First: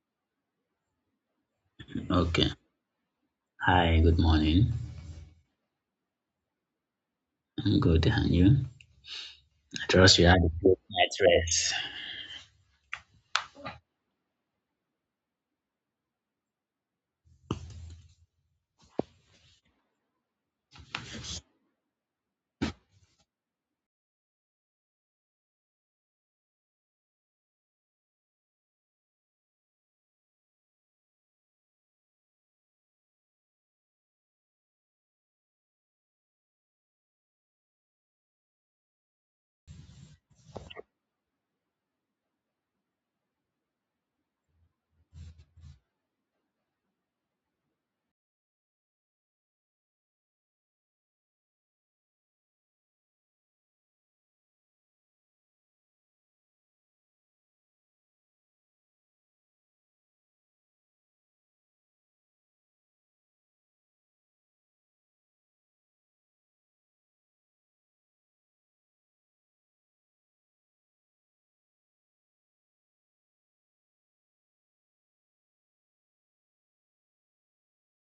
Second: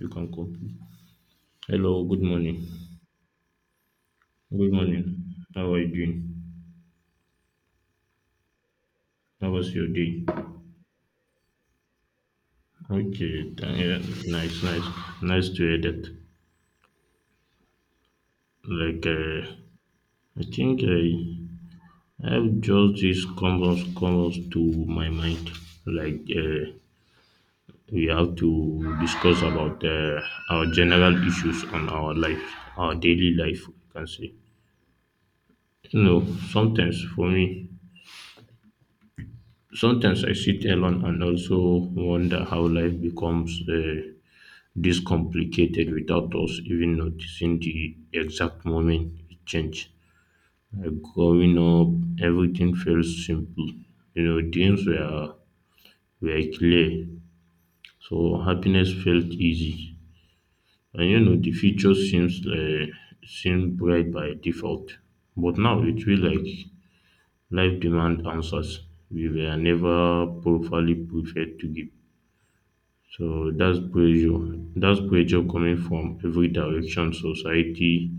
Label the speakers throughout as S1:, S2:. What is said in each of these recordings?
S1: You can copy. Hello, good
S2: Okay.
S1: morning.
S2: Hi, good
S1: Good
S2: morning.
S1: morning. How are you doing?
S2: I'm good, and you?
S1: How was
S2: I
S1: your
S2: trust
S1: day?
S2: you had a good night's rest.
S1: Okay, yeah, nice, nice, nice to hear that. Like, uh, I think I have just this comes to my mind. Like, uh, we have to discuss about our general issues on our life, our daily life. I can say, you know, sometimes for me, sometimes I sit alone and also wonder how life becomes this complicated without us even noticing the exact moment it changed. Like growing up, everything felt simple. You know, dreams were clear, so happiness felt easy. And you know, the future seems seemed bright by default. But now it feels like life demands answers we were never properly prepared to give. So that's pressure. That's pressure coming from every direction, society,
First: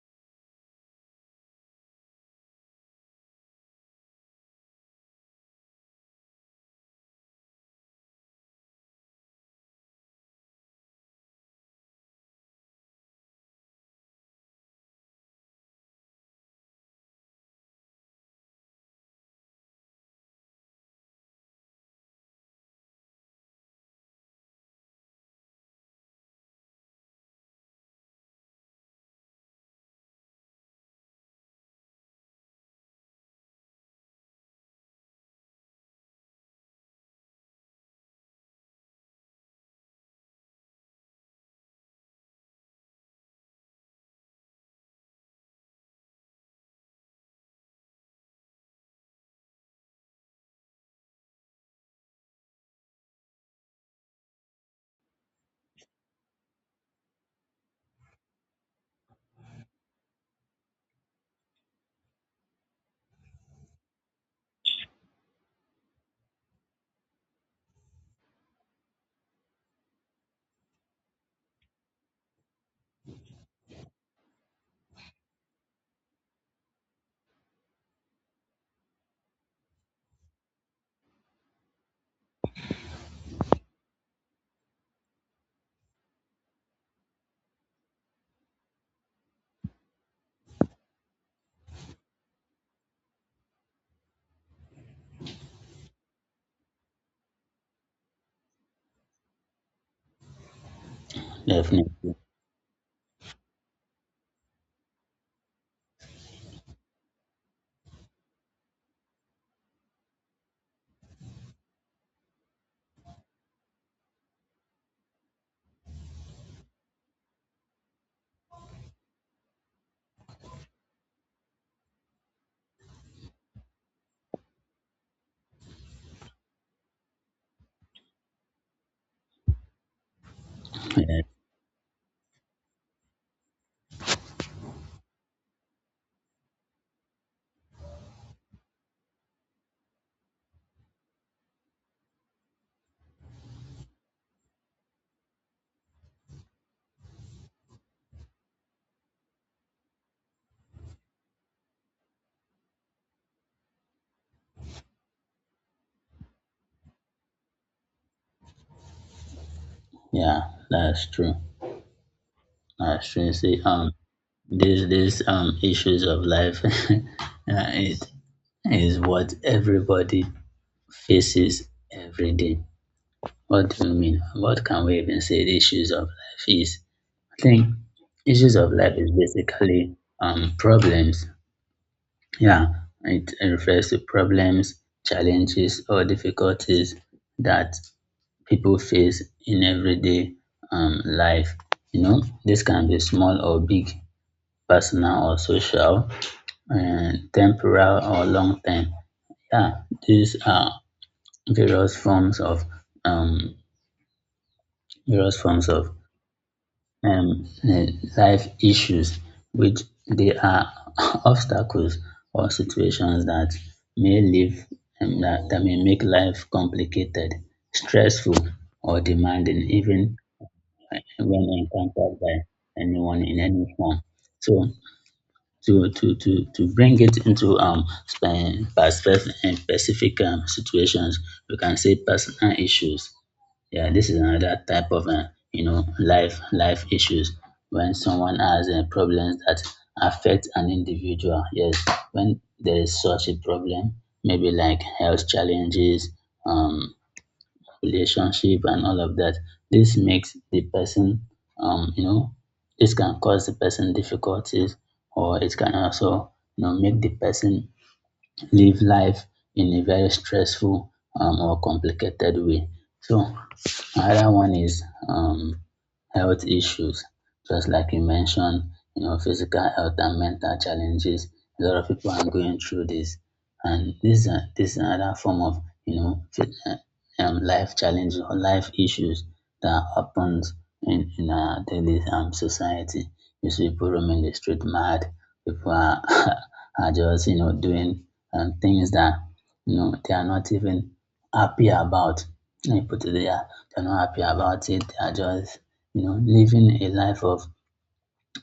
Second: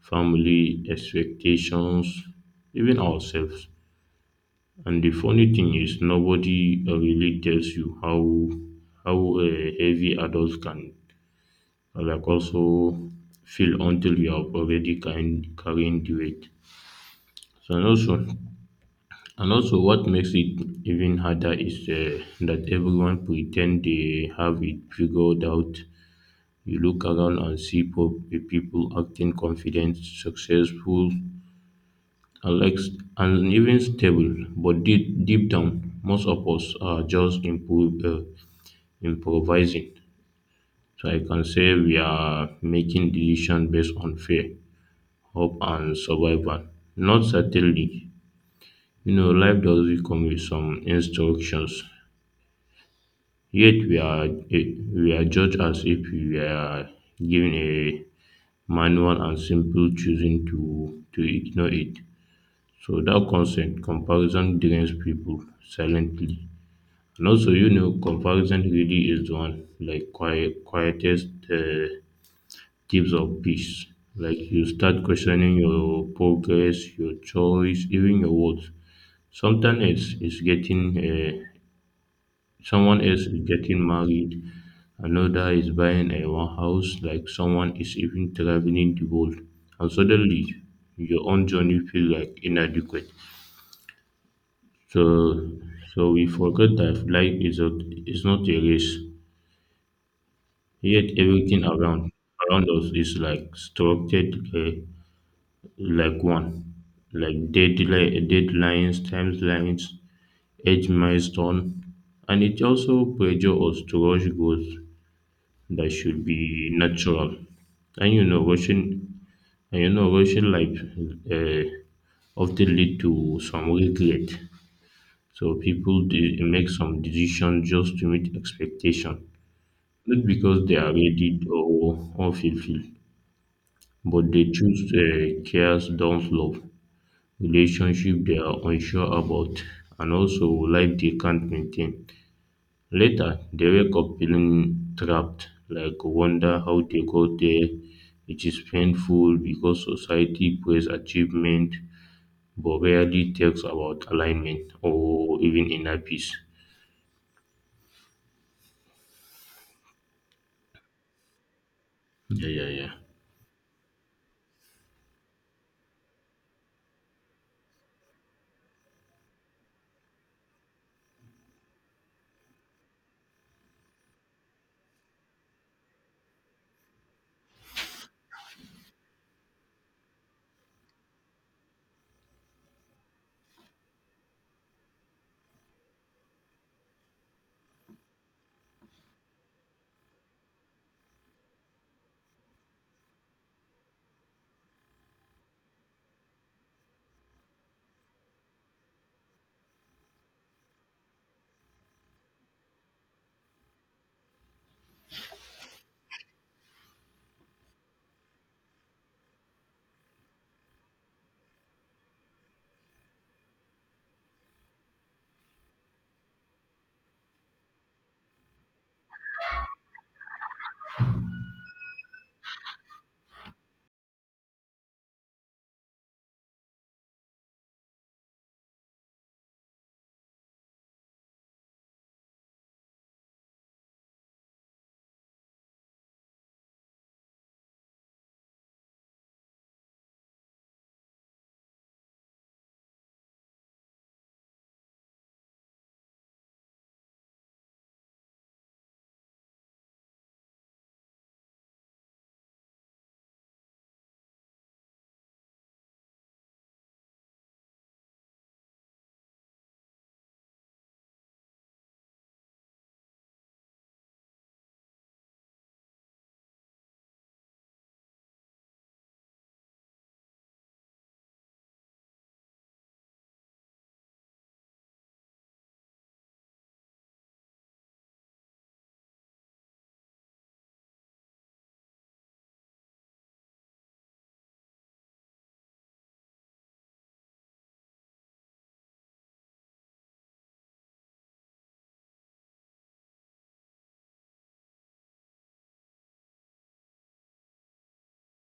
S1: family, expectations, even ourselves. And the funny thing is, nobody really tells you how how uh, heavy adults can like also feel until you are already carrying the weight. So and also, and also, what makes it even harder is that everyone pretend they have it figured out. You look around and see people acting confident, successful, and, like, and even stable. But deep down, most of us are just improvising. So I can say we are making decisions based on fear, hope, and survival. Not certainly. You know, life does come with some instructions. Yet eh, we are judged as if we are given a manual and simple choosing to ignore it. So that consent comparison drains people silently. And also, you know, comparison really is the one like quiet, quietest thieves of peace. Like you start questioning your progress, your choice, even your words. Sometimes it's getting someone else is getting married, another is buying a one house, like someone is even traveling the world. And suddenly, your own journey feels like inadequate. So, so we forget that life is a is not a race. Yet everything around
S2: Definitely.
S1: around us is like structured like one, like deadlines, timelines, age milestone, and it also pressure us to rush goals that should be natural. And you know, rushing and you know, rushing life uh, often lead to some regret. So people make some decisions just to meet expectation, not because they are
S2: Yeah,
S1: ready or unfulfilled, but they choose cares, don't love, relationship they are unsure about, and also life they can't maintain. Later, they wake up feeling trapped, like wonder how they got there, which is painful because society praise achievement but rarely talks about alignment or even inner peace.
S2: yeah, that's true.
S1: Yeah, yeah, yeah.
S2: That's true. You see, these issues of life, yeah, it is what everybody faces every day. What do you mean? What can we even say? The issues of life is. I think issues of life is basically problems. Yeah, it refers to problems, challenges, or difficulties that people face in everyday life. You know, this can be small or big, personal or social, and temporal or long term. Yeah, these are various forms of um, various forms of um, eh, life issues, which they are obstacles or situations that may live that, that may make life complicated, stressful, or demanding, even when encountered by anyone in any form. So to bring it into perspective and specific situations, we can say personal issues. Yeah, this is another type of life issues when someone has problems that affect an individual. Yes, when there is such a problem, maybe like health challenges, um relationship, and all of that, this makes the person, um you know this can cause the person difficulties, or it can also, make the person live life in a very stressful, or complicated way. So another one is um, health issues, just like you mentioned, physical health and mental challenges. A lot of people are going through this, and this is another form of you know phy- uh, life challenges or life issues that happens in our daily society. You see people roaming the street mad. People are are just doing and things that they are not even happy about. Let me put it there. They're not happy about it. They are just living a life of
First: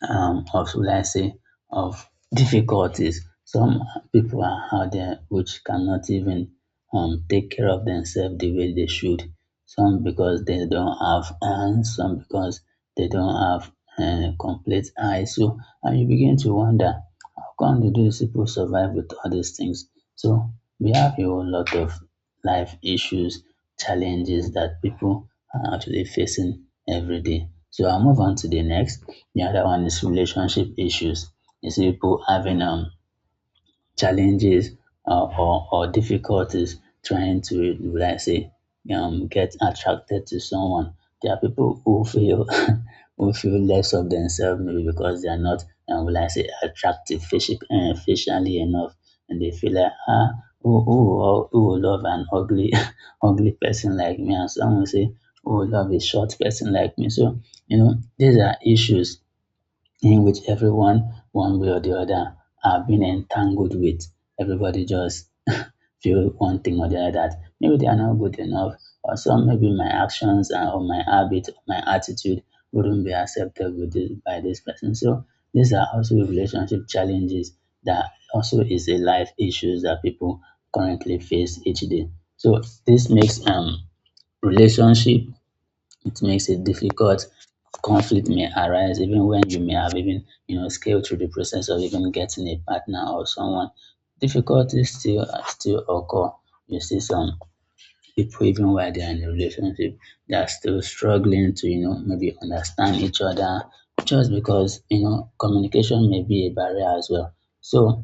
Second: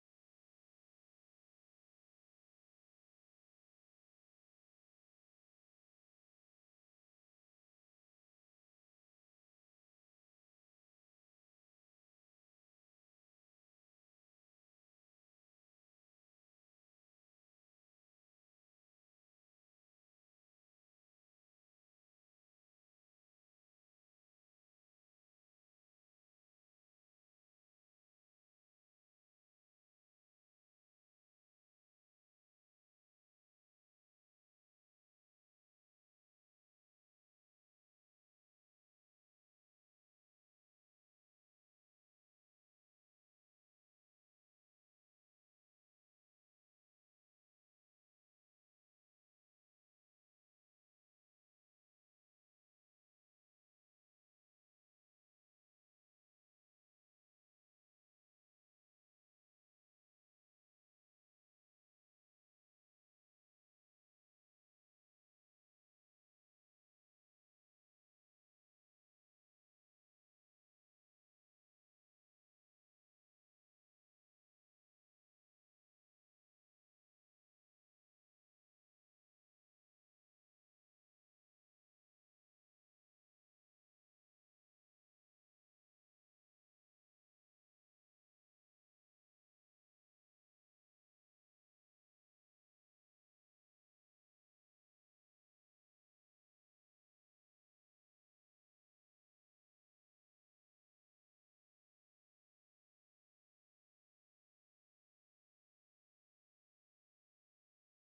S2: of, should I say, of difficulties. Some people are out there which cannot even take care of themselves the way they should. Some because they don't have hands, some because they don't have complete eyes. So, and you begin to wonder how come do these people survive with all these things? So we have a whole lot of life issues, challenges that people are actually facing every day. So I'll move on to the next. The other one is relationship issues. You see people having challenges, or difficulties trying to, let's say, get attracted to someone. There are people who feel who feel less of themselves, maybe because they are not will I say, attractive, facially enough, and they feel like, ah, who will love an ugly ugly person like me. And some will say, who will love a short person like me. So, these are issues in which everyone, one way or the other, have been entangled with. Everybody just feel one thing or the other, that maybe they are not good enough, or some maybe my actions, and or my habit, or my attitude wouldn't be accepted with this, by this person. So these are also relationship challenges that also is a life issues that people currently face each day. So this makes relationship, it makes it difficult. Conflict may arise even when you may have even, scaled through the process of even getting a partner or someone. Difficulties still occur. You see some people, even while they are in a relationship, they are still struggling to, maybe understand each other, just because, communication may be a barrier as well. So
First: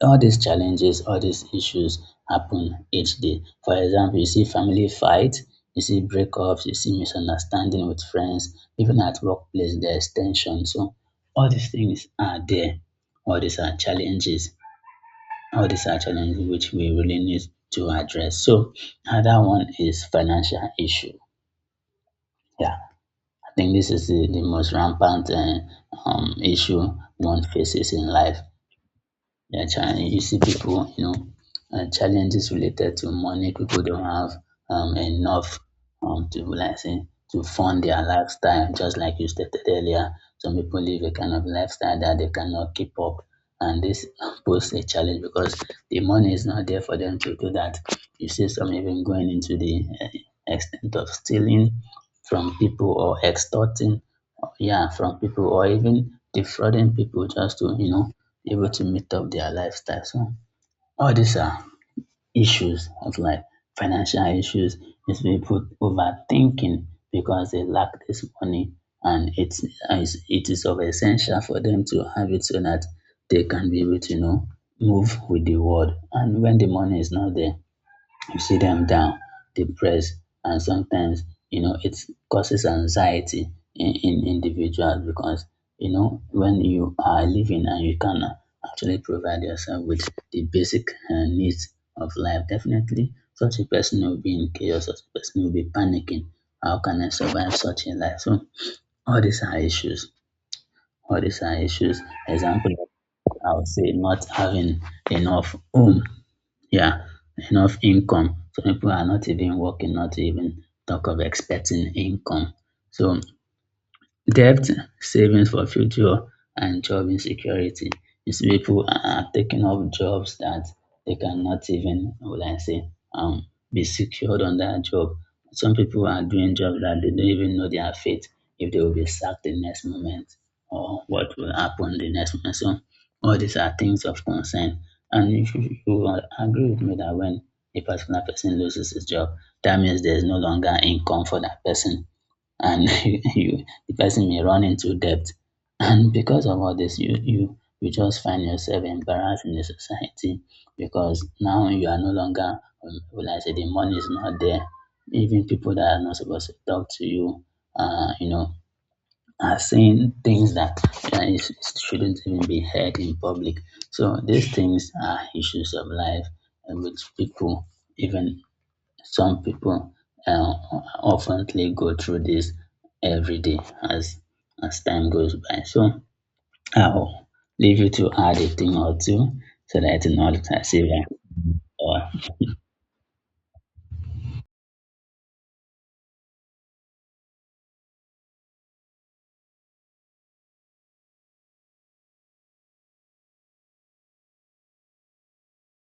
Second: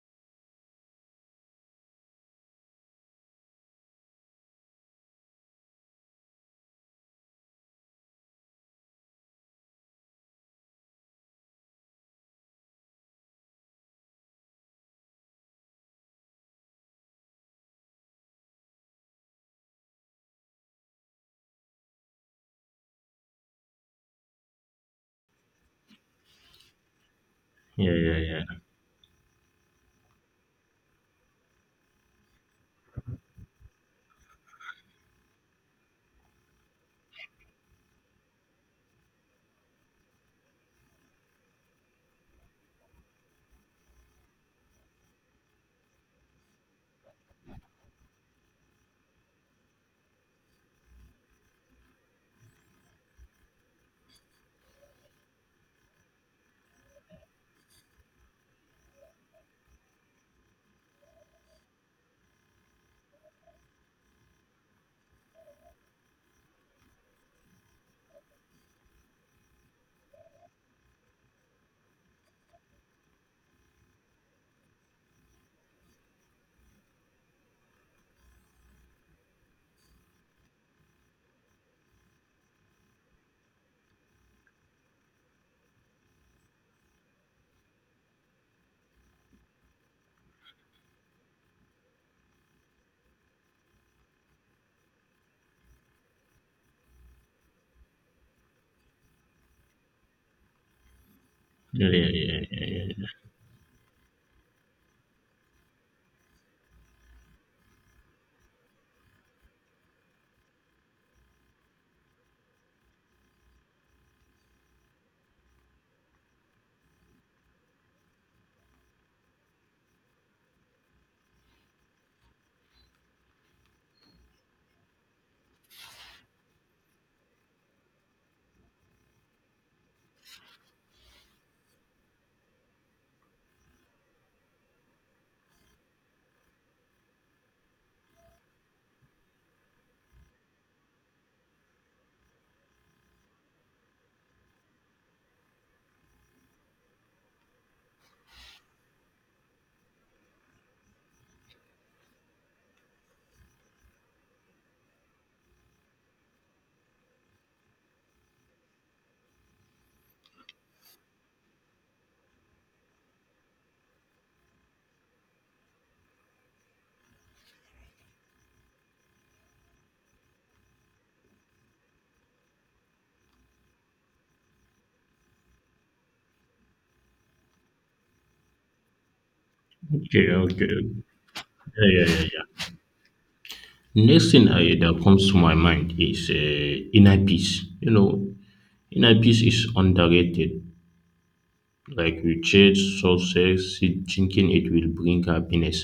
S2: all these challenges, all these issues happen each day. For example, you see family fight, you see breakups, you see misunderstanding with friends, even at workplace, there tension. So all these things are there. All these are challenges. All these are challenges which we really need to address. So another one is financial issue. Yeah, I think this is the most rampant issue one
S1: Yeah,
S2: faces in
S1: yeah,
S2: life.
S1: yeah.
S2: Yeah, China, you see people, challenges related to money. People don't have enough, to like say, to fund their lifestyle. Just like you stated earlier, some people live a kind of lifestyle that they cannot keep up, and this poses a challenge because the money is not there for them to do that. You see some even going into the extent of stealing from people, or extorting, yeah, from people, or even defrauding people, just to, be able to meet up their lifestyle. So all these are issues of like, financial issues is people overthinking because they lack this money, and it is of essential for them to have it, so that they can be able to move with the world. And when the money is not there, you see them down, depressed, and sometimes, it causes anxiety in individuals. Because, when you are living, and you can actually provide yourself with the basic needs of life, definitely such a person will be in chaos, such a person will be panicking. How can I survive such a life? So all these are issues. All these are
S1: Yeah,
S2: issues.
S1: yeah, yeah, yeah,
S2: Example,
S1: yeah, yeah.
S2: I would say not having enough home, yeah, enough income. So people are not even working, not even talk of expecting income. So, debt, savings for future, and job insecurity. These people are taking up jobs that they cannot even, how will I say, be secured on that job. Some people are doing jobs that they don't even know their fate if they will be sacked the next moment, or what will happen the next moment. So all these are things of concern. And if you will agree with me that when a particular person loses his job, that means there is no longer income for that person, and you the person may run into debt. And because of all this, you just find yourself embarrassed in the society, because now you are no longer, will I say, the money is not there. Even people that are not supposed to talk to you, uh, you know, are saying things that uh, is- shouldn't even be heard in public. So these things are issues of life, which people, even some people, uh, oftenly go through this every day, as as time goes by. So I'll leave you to add a thing or two, so that you
S1: Okay,
S2: know that I say
S1: okay.
S2: that. Or,
S1: Yeah, yeah, yeah, yeah. Next thing I, that comes to my mind is inner peace. You know, inner peace is underrated like we chase success thinking it will bring happiness.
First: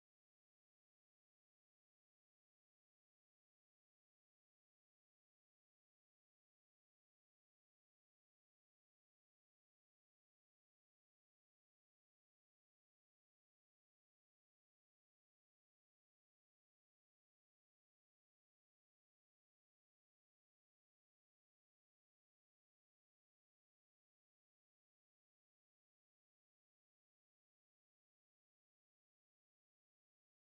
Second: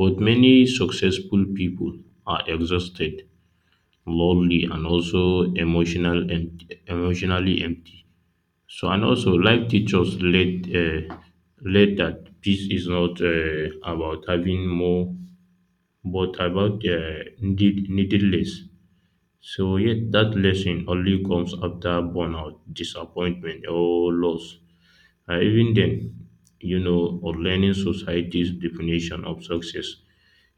S1: But many successful people are exhausted, lonely, and also emotional and emotionally empty. So and also life teachers let let that peace is not about having more, but about needed less. So yet that lesson only comes after burnout, disappointment, or loss. Even then, you know, or learning society's definition of success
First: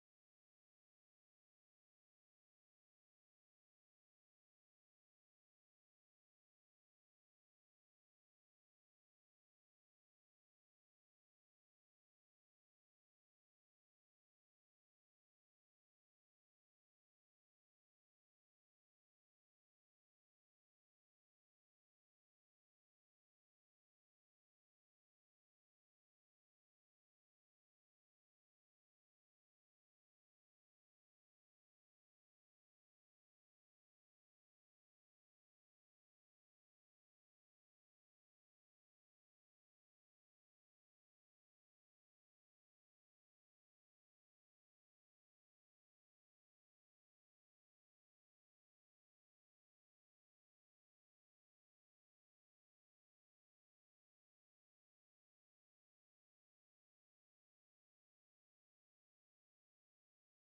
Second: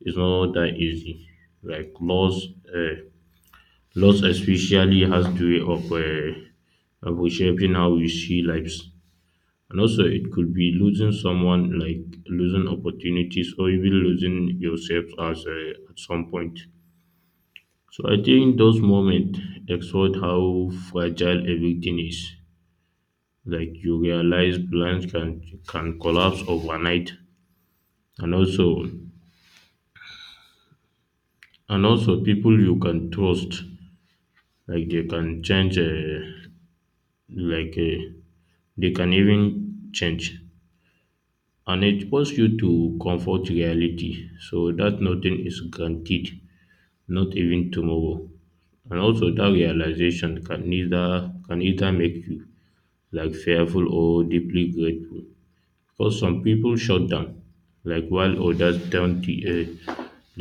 S1: is not that easy. Like laws, uh, laws especially has the way of shaping how we see lives, and also it could be losing someone, like losing opportunities, or even losing yourself as at some point. So I think those moments expose how fragile everything is. Like you realize plans can collapse overnight, and also and also people you can trust like they can change uh, like uh, they can even change and it forces you to comfort reality so that nothing is guaranteed, not even tomorrow. And also that realization can either make you like fearful or deeply grateful because some people shut down like while others don't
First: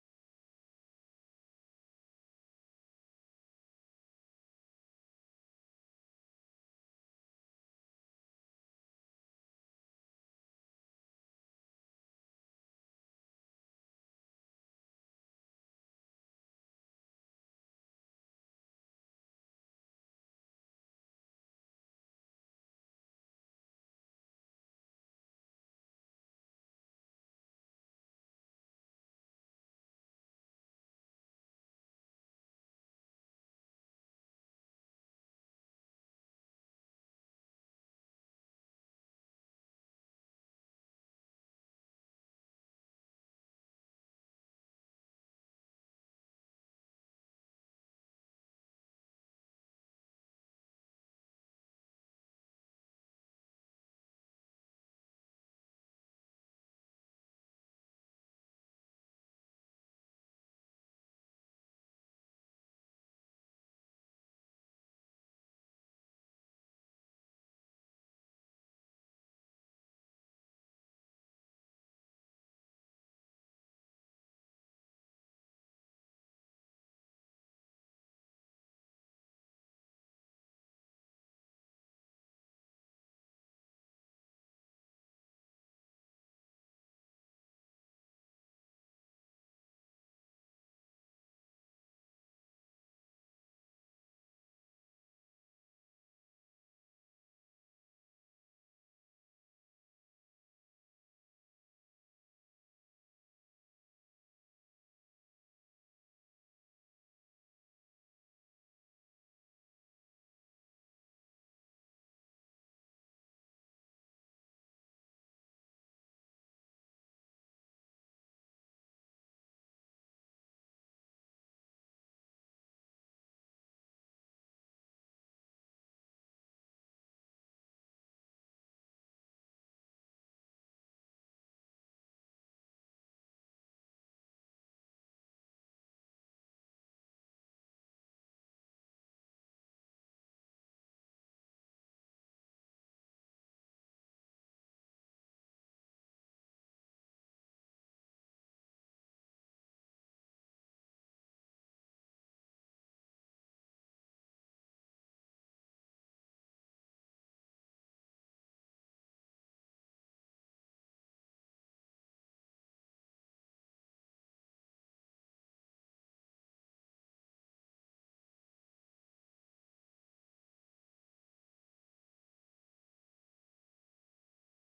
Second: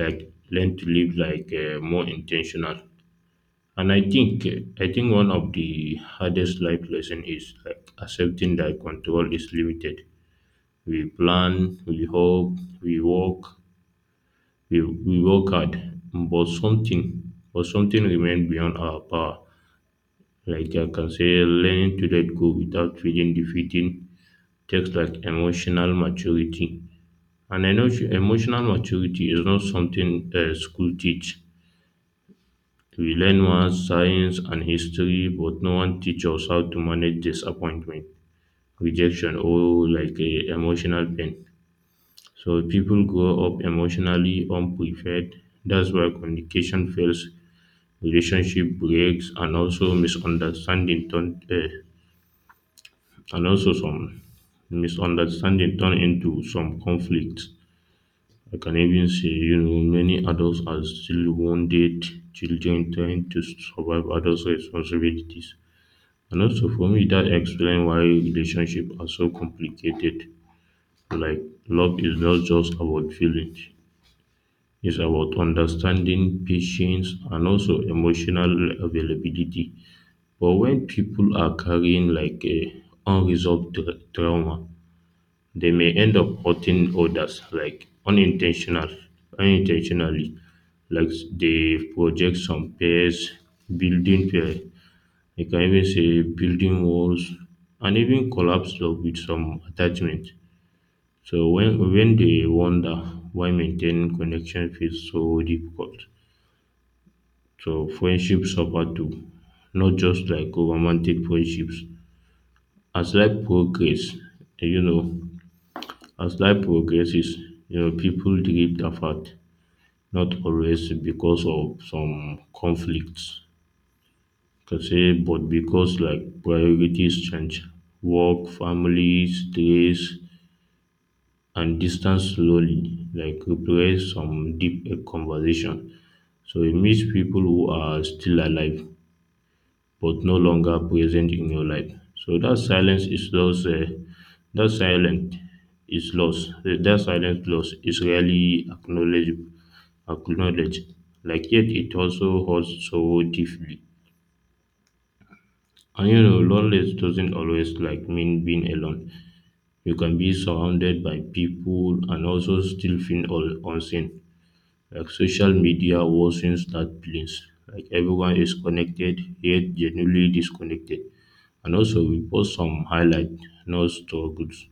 S1: like learn to live like more intentional. And I think one of the hardest life lesson is like accepting that control is limited. We plan, we hope, we work, we work hard, but something remains beyond our power. Like I can say, learning to let go without feeling defeating takes like emotional maturity. And I know emotional maturity is not something school teach. We learn math, science, and history, but no one teach us how to manage disappointment, rejection, or like a emotional pain. So people grow up emotionally unprepared. That's why communication fails, relationship breaks, and also and also some misunderstanding turn into some conflicts. I can even say, you know, many adults are still wounded children trying to survive adults' responsibilities. And also for me that explains why relationships are so complicated. Like love is not just about feelings. It's about understanding, patience, and also emotional availability. But when people are carrying like a unresolved trauma, they may end up hurting others, like unintentionally, like they project some fears, building fear, you can even say building walls and even collapse block with some attachment. So when they wonder why maintaining connection feels so difficult. So friendships suffer too, not just like romantic friendships. As life progress, you know, as life progresses, you know, people drift apart, not always because of some conflicts. Can say, but because like priorities change, work, family, stress, and distance slowly like replace some conversation. So you meet people who are still alive but no longer present in your life. So that silence is lost. That silence That silence loss is rarely acknowledged, like yet it also hurts so deeply. And you know, loneliness doesn't always like mean being alone. You can be surrounded by people and also still feel all unseen. Like social media worsens that feelings. Like everyone is connected yet genuinely disconnected. And also we post some highlight, no struggles.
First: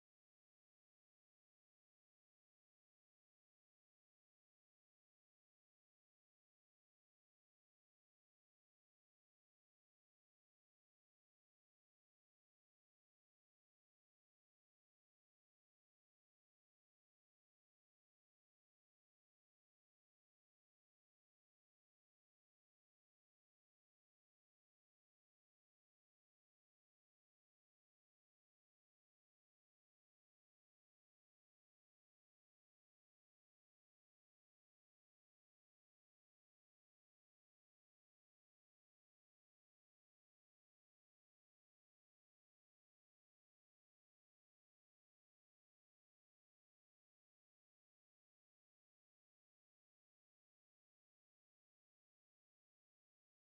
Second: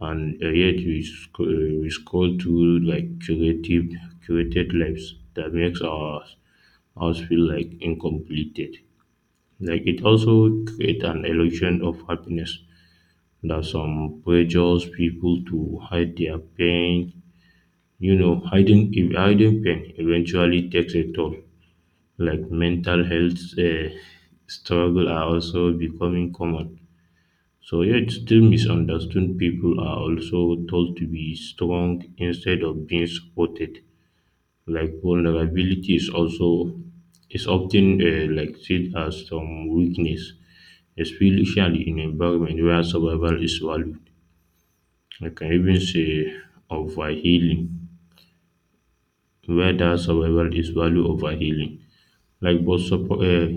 S1: And we scroll through like curated lives that makes our us feel like incomplete. Like it also create an illusion of happiness that some pressures people to hide their pain. You know, hiding if hiding pain eventually takes a toll. Like mental health struggle are also becoming common. So yeah, it's still misunderstood. People are also told to be strong instead of being supported. Like vulnerability is also is often like seen as some weakness, especially in environment where survival is valued. I can even say over healing, whether survival is value over healing. Like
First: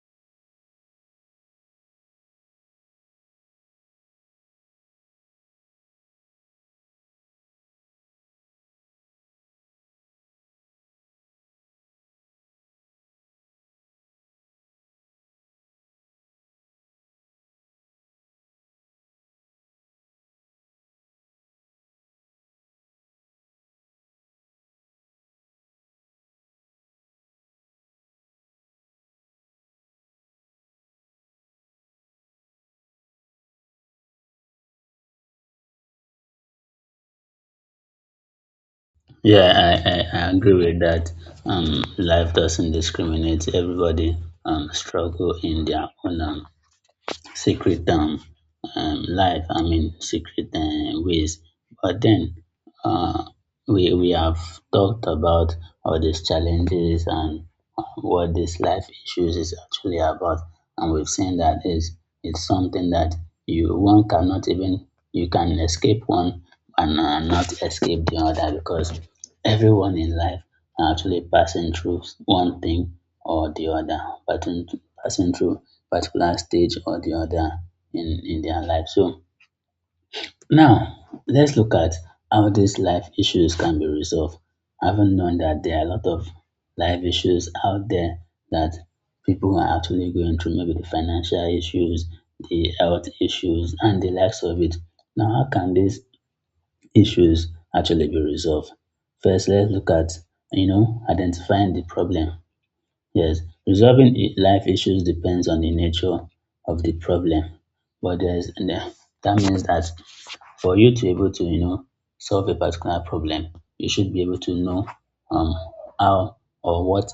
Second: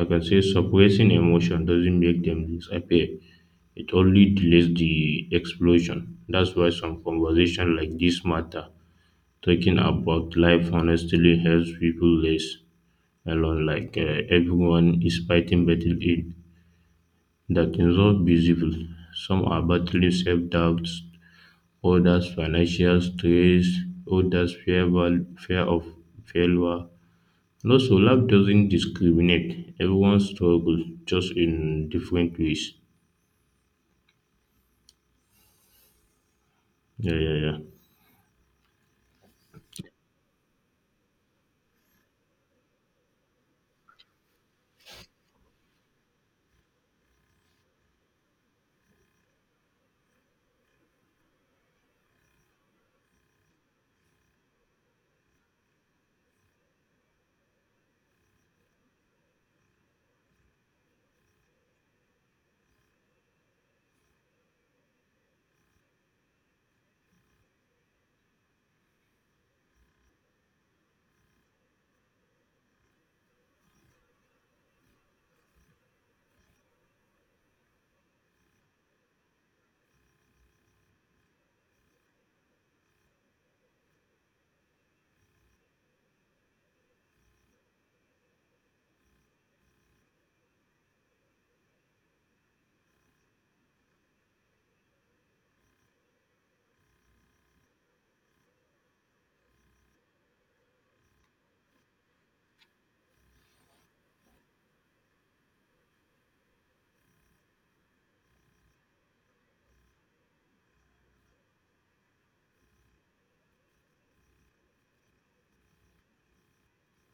S1: I can say suppressing emotion doesn't make them disappear. It only delays the explosion. That's why some conversation like this matter. Talking about life honestly helps people less alone. Like everyone is fighting battle it that cannot visible. Some are battling self doubts, others financial stress, others fear of failure. And also, love doesn't discriminate. Everyone struggles just in different ways. Yeah, yeah, yeah.
S2: yeah, I agree with that. Life doesn't discriminate. Everybody struggle in their own secret, life, I mean, secret, ways. But then, uh, we have talked about all these challenges, and what this life issues is actually about. And we've seen that is it's something that you one cannot even, you can escape one, and not escape the other, because everyone in life are actually passing through one thing or the other, passing passing through particular stage or the other, in their life. So now let's look at how these life issues can be resolved. Having known that there are a lot of life issues out there that people are actually going through, maybe the financial issues, the health issues, and the likes of it. Now, how can these issues actually be resolved? First, let's look at, identifying the problem. Yes, resolving life issues depends on the nature of the problem, but that means that for you to be able to, solve a particular problem, you should be able to know, um how or what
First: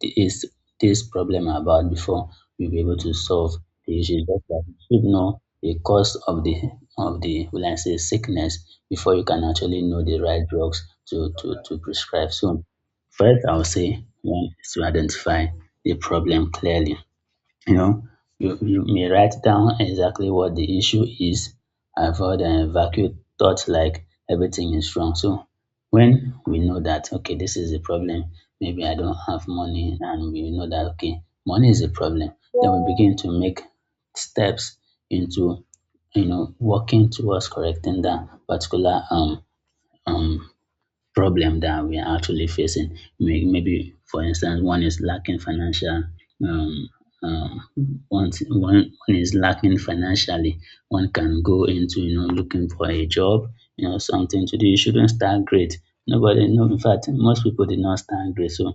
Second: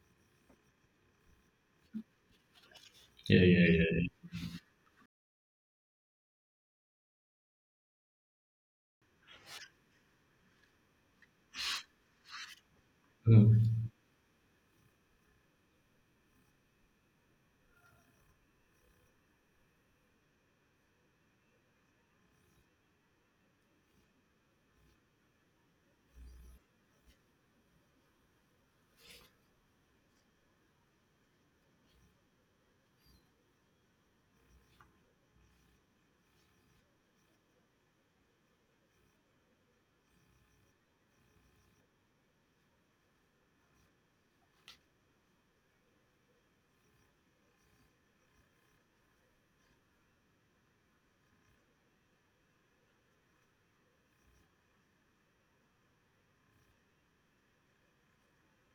S2: is this problem about, before you be able to
S1: Yeah,
S2: solve
S1: yeah,
S2: the
S1: yeah.
S2: issue. Just like you should know the cause of the will I say, sickness, before you can actually know the right drugs to prescribe. So, first, I would say
S1: Mm.
S2: one is to identify the problem clearly. You know, you may write down exactly what the issue is. Avoid and evacuate thoughts like everything is wrong. So when we know that okay, this is the problem, maybe I don't have money, and we know that okay, money is a problem, then we begin to make steps into, working towards correcting that particular um problem that we are actually facing. Maybe, for instance, one is lacking financial. Um, um, one is lacking financially. One can go into, looking for a job, something to do. You shouldn't start great. Nobody, no. In fact, most people did not start great. So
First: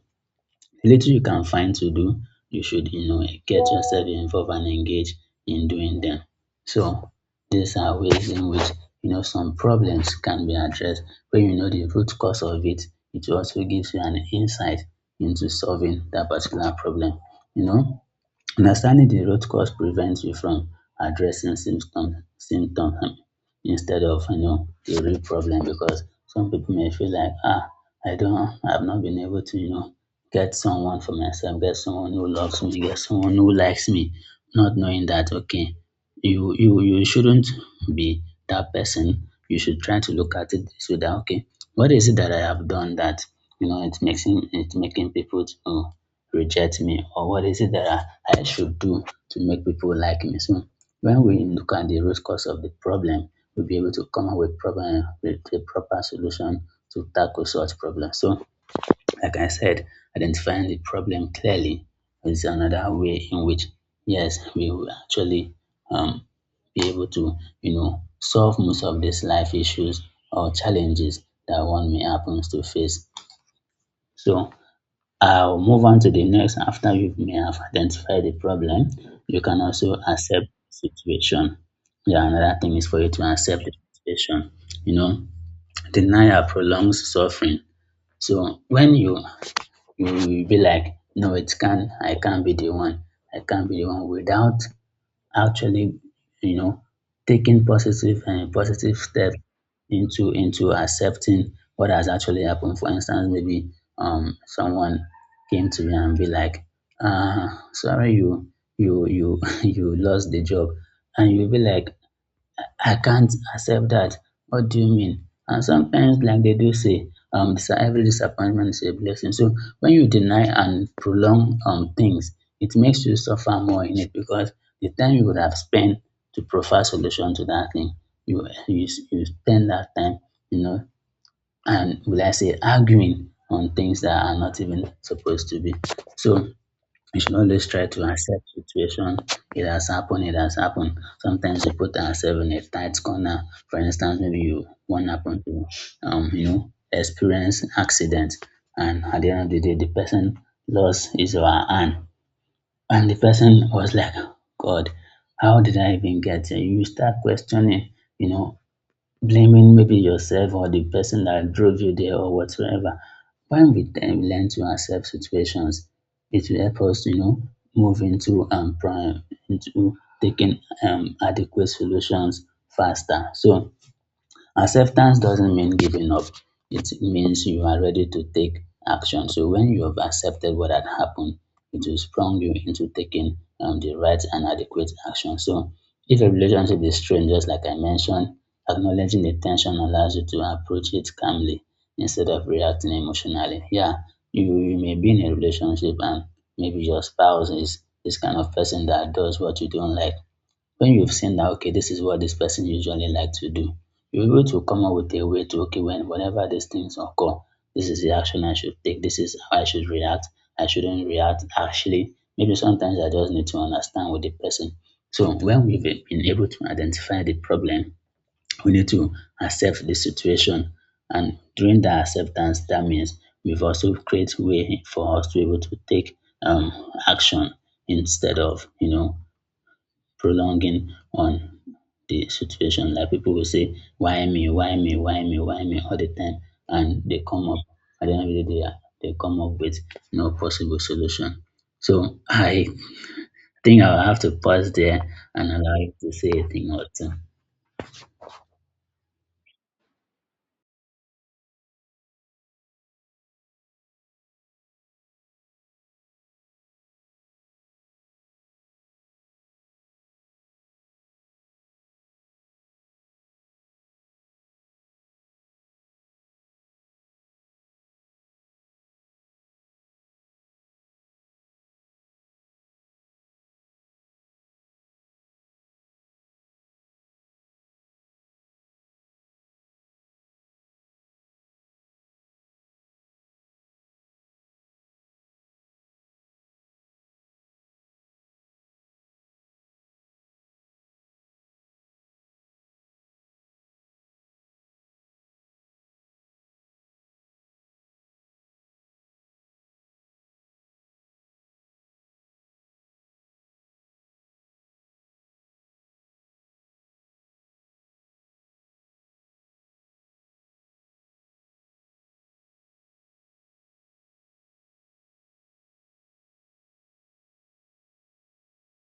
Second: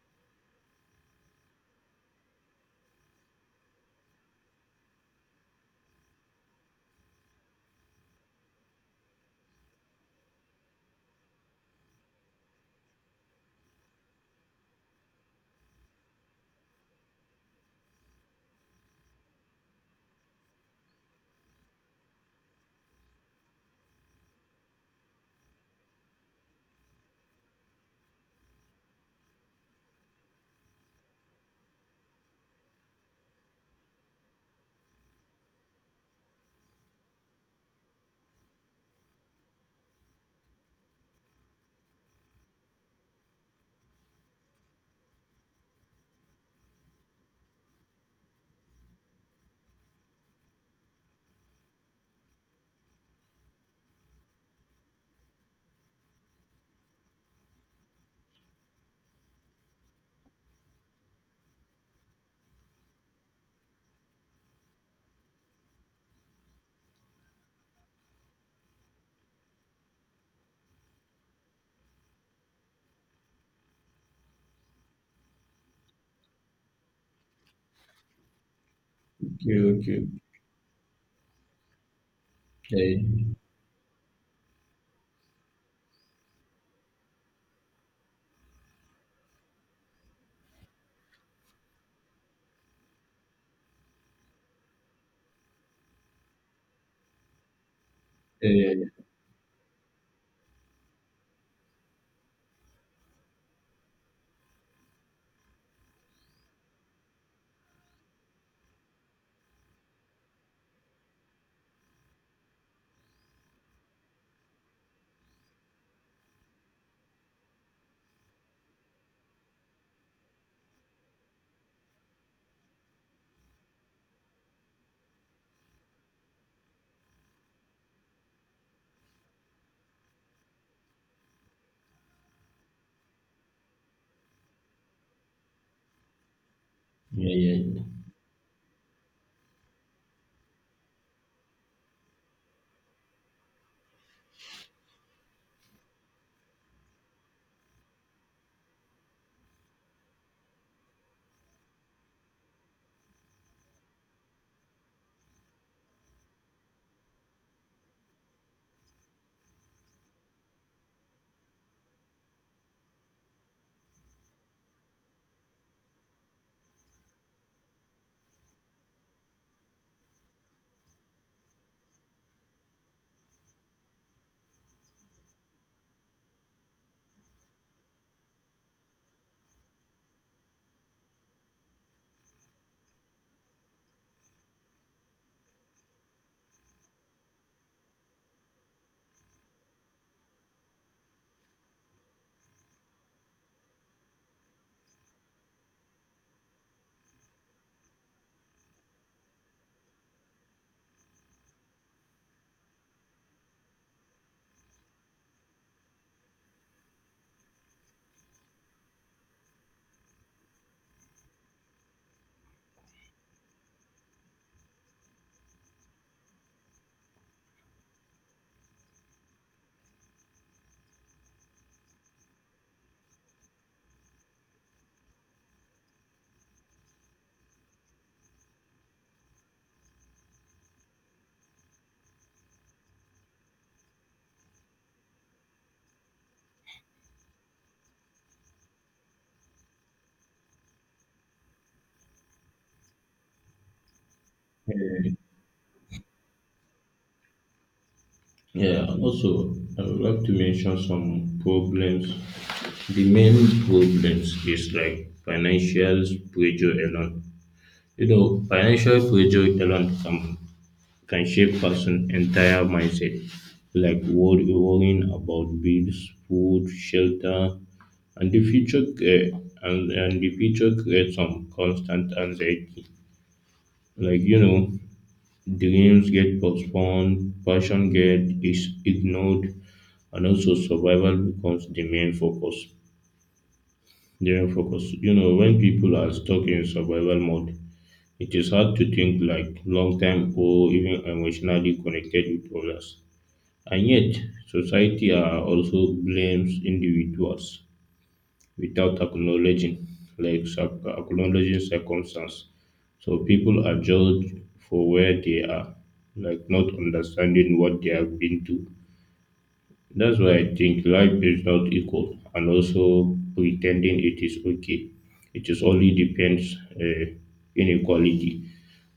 S2: the little you can find to do, you should, get yourself involved and engaged in doing them. So these are ways in which some problems can be addressed. When you know the root cause of it, it also gives you an insight into solving that particular problem. You know, Understanding the root cause prevents you from addressing symptom instead of the real problem, because some people may feel like, ah, I've not been able to get someone for myself, get someone who loves me, get someone who likes me, not knowing that, okay, you shouldn't be that person. You should try to look at it so that, okay, what is it that I have done that it makes him, it's making people to reject me, or what is it that I should do to make people like me. So when we look at the root cause of the problem, we'll be able to come up with problem with a proper solution to tackle such problems. So like I said, identifying the problem clearly is another way in which yes we will actually um be able to solve most of these life issues or challenges that one may happens to face. So I'll move on to the next after you may have identified the problem. You
S1: Okay,
S2: can also
S1: okay.
S2: accept the situation. Yeah, another thing is for
S1: Yeah,
S2: you to accept the situation. You know, denial prolongs suffering. So when you will be like, no, it can I can't be the one. I can't be the one without actually you know taking positive and
S1: yeah, yeah,
S2: positive steps into accepting what has actually happened. For instance, maybe someone came to you and be like, ah, sorry, you you lost the job, and you'll be like, I can't accept that. What do you mean? And sometimes, like they do say, every disappointment is a blessing. So when you deny and prolong things, it makes you suffer more in it, because the time you would have spent to provide solution to that thing, you spend that time, you know, and will I say arguing on things that are not even supposed to be. So we
S1: yeah,
S2: should
S1: yeah,
S2: always
S1: yeah.
S2: try to accept situation. It has happened, it has happened. Sometimes we put ourselves in a tight corner. For instance, maybe you one happen to you know, experience accident, and at the end of the day the person lost his or her hand. And the person was like, God, how did I even get here? You start questioning, you know, blaming maybe yourself or the person that drove you there or whatsoever. When we learn to accept situations, it will help us, you know, move into taking adequate solutions faster. So acceptance doesn't mean giving up. It means you are ready to take action. So when you have accepted what had happened, it will sprung you into taking the right and adequate action. So if a relationship is strained, just like I mentioned, acknowledging the tension allows you to approach it calmly instead of reacting emotionally. Yeah, you may be in a relationship, and maybe your spouse is this kind of person that does what you don't like. When you've seen that, okay, this is what this person usually like to do, you're able to come up with a way to, okay, when whenever these things occur, this is the action I should take, this is how I should react, I shouldn't react. Actually, maybe sometimes I just need to understand with the person. So when we've been able to identify the problem, we need to accept the situation. And during that acceptance, that means we've also created way for us to be able to take um action instead of prolonging on the situation. Like people will say, why me, why me, why me, why me all the time. And they come up, at the end of the day, they come up with no possible solution. So I think I'll have to pause there and allow you to say a thing or two.
S1: Yeah, also, I would like to mention some problems. The main problems is like financial pressure alone. You know, financial pressure alone can shape person entire mindset, like worrying about bills, food, shelter, and the future, and the future creates some constant anxiety. Like, you know, dreams get postponed, passion get is ignored, and also survival becomes the main focus. The main focus. You know, when people are stuck in survival mode, it is hard to think like long term or even emotionally connected with others. And yet, society are also blames individuals without acknowledging circumstance. So people are judged for where they are, like not understanding what they have been to. That's why I think life is not equal, and also pretending it is okay. It is only depends inequality.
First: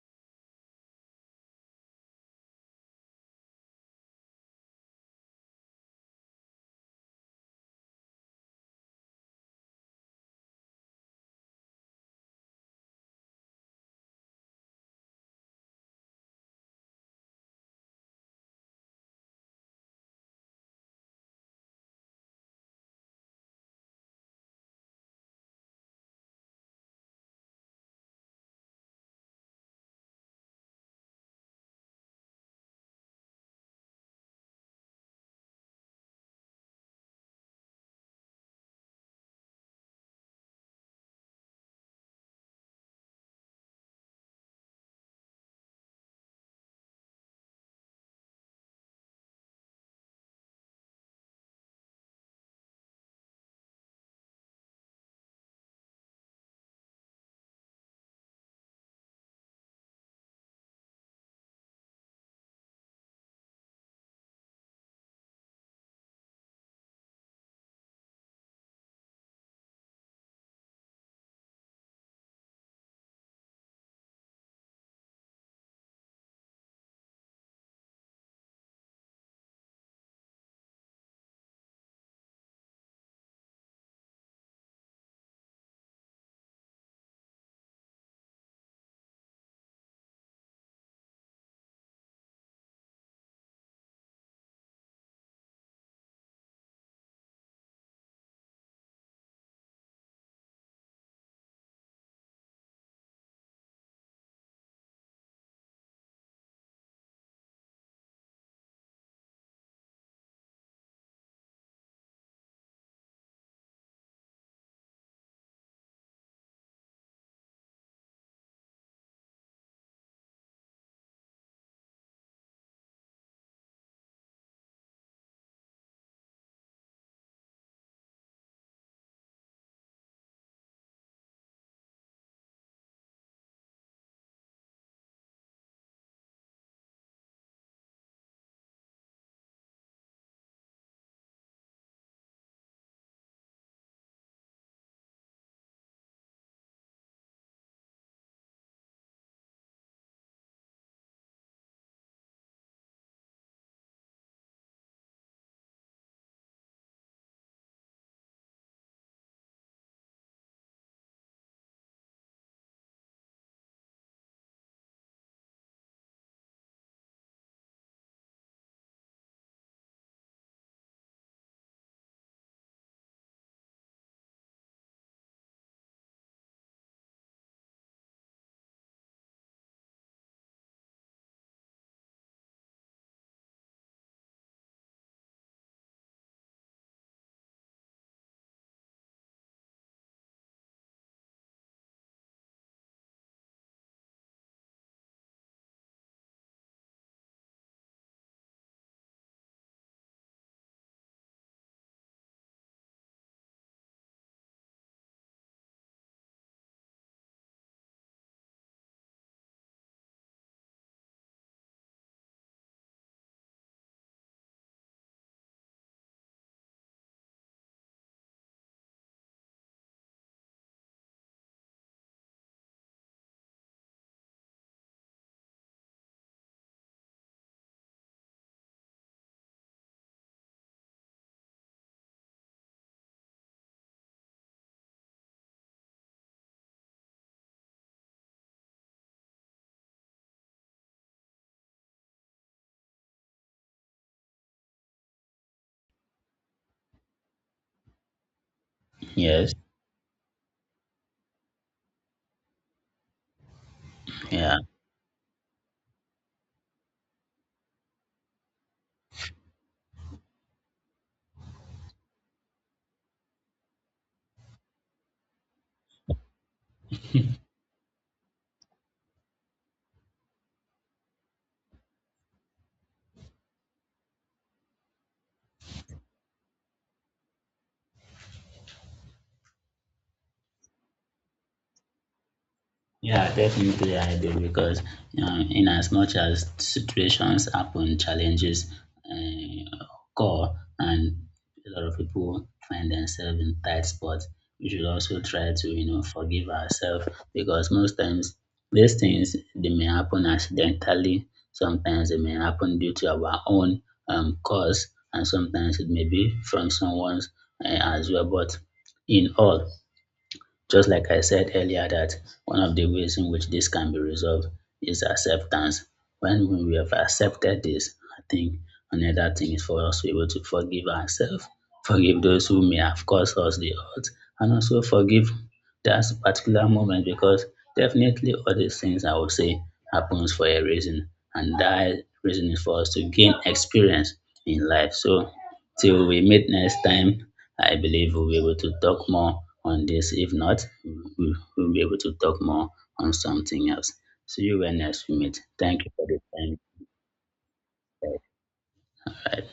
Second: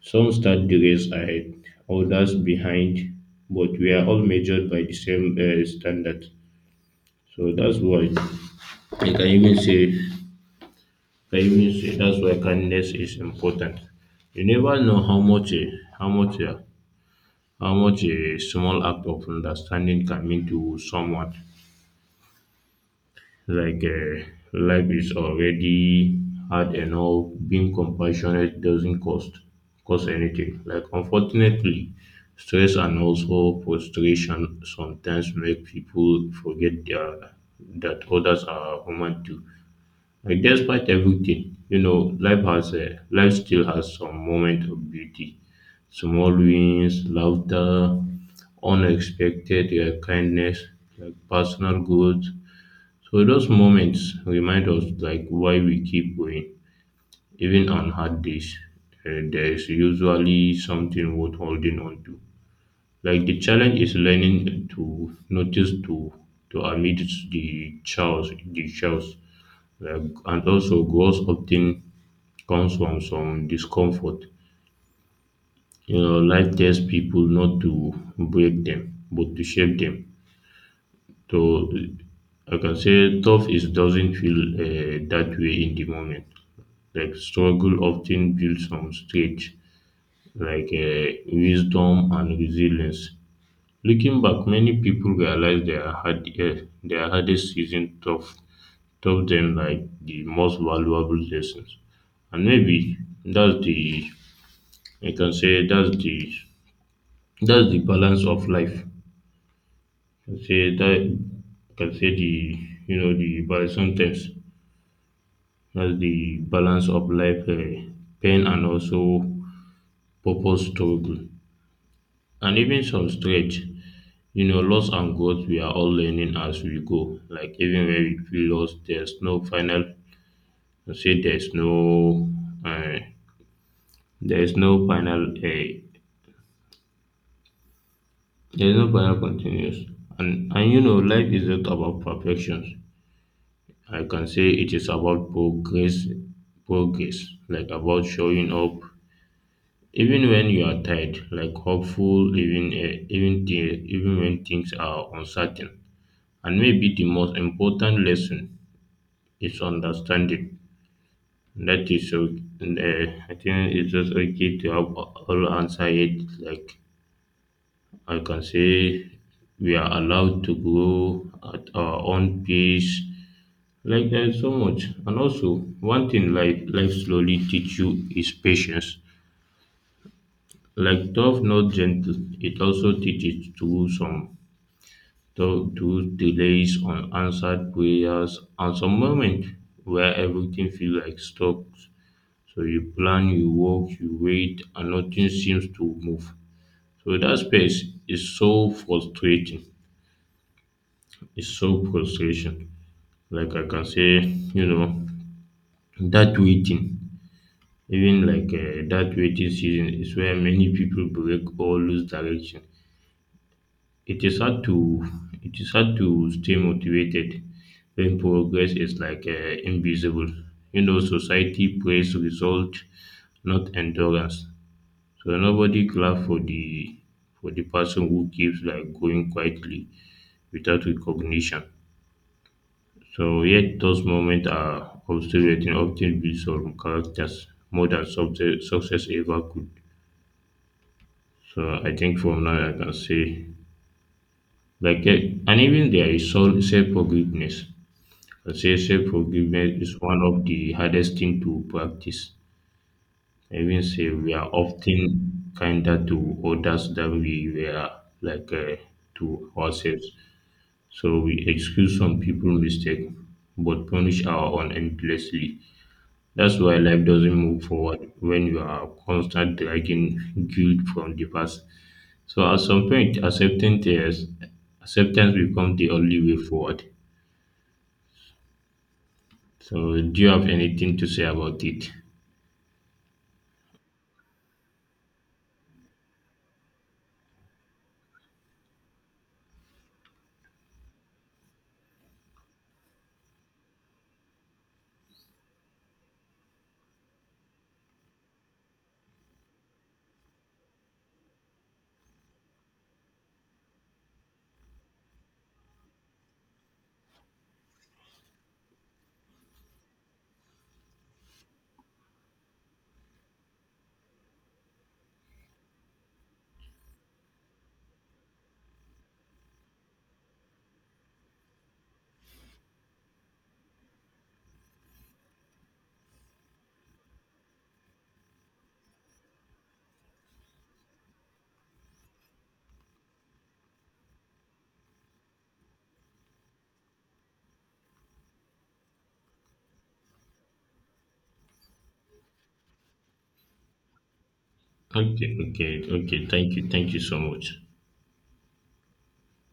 S1: Some start the race ahead, others behind, but we are all measured by the same standard. So that's why like I can even say, I can even say that's why kindness is important. You never know how much a how much a how much a small act of understanding can mean to someone. Like life is already hard enough. Being compassionate doesn't cost anything. Like unfortunately, stress and also frustration sometimes make people forget their, that others are human too. Like despite everything, you know, life has a life still has some moment of beauty. Small wins, laughter, unexpected kindness, like personal growth, so those moments remind us like why we keep going. Even on hard days, there is usually something worth holding on to. Like the challenge is learning to notice to amidst the chaos, like, and also growth often comes from some discomfort. You know, life tells people not to break them, but to shape them. So I can say tough is doesn't feel that way in the moment like struggle often builds some strength like wisdom and resilience. Looking back, many people realize their their hardest season taught them like the most valuable lessons, and maybe that's the I can say that's the balance of life. I can say that I can say the you know the but sometimes that's the balance of life, pain and also purpose struggle. And even some stretch. You know, loss and growth, we are all learning as we go. Like, even when we feel lost, there's uh, there's no there's no final continuous. And you know, life is not about perfection. I can say it is about progress, like about showing up, even when you are tired, like hopeful, even when things are uncertain. And maybe the most important lesson is understanding. That is, so- I think it's just okay to have all answer yet. Like I can say, we are allowed to grow at our own pace. Like there's so much, and also one thing life slowly teach you is patience. Like tough, not gentle. It also teaches through some though to delays on answered prayers and some moment where everything feels like stuck. So you plan, you work, you wait, and nothing seems to move. So that space is so frustrating. It's so frustration. Like I can say, you know, that waiting, that waiting season is where many people break or lose direction. It is hard to it is hard to stay motivated when progress is like invisible. You know, society praise result, not endurance. So nobody clap for the person who keeps like going quietly without recognition. So yet those moments are obsolete and often build some characters more than success ever could. So I think from now I can say like and even there is self forgiveness. Self
S2: Yes.
S1: forgiveness is one of the hardest thing to practice. I mean, say we are
S2: Yeah.
S1: often kinder to others than we were like to ourselves. So we excuse some people's mistake, but punish our own endlessly. That's why life doesn't move forward when you are constant dragging guilt from the past. So at some point, acceptance becomes the only way forward. So do you have anything to say about it?
S2: Yeah, definitely I do, because in as much as situations happen, challenges uh, occur, and a lot of people find themselves in tight spots. We should also try to forgive ourselves, because most times these things they may happen accidentally. Sometimes they may happen due to our own cause, and sometimes it may be from someone's as well. But in all, just like I said earlier, that one of the ways in which this can be resolved is acceptance. When we have accepted this, I think another thing is for us to be able to forgive ourselves, forgive those who may have caused us the hurt, and also forgive that particular moment, because definitely all these things I would say happens for a reason, and that reason is for us to gain experience in life. So till we meet next time, I believe we'll be able to talk more on this. If not, we'll be able to talk more on something else. See you when next we
S1: Okay,
S2: meet. Thank
S1: okay,
S2: you for the
S1: okay.
S2: time.
S1: Thank you so much.
S2: Bye.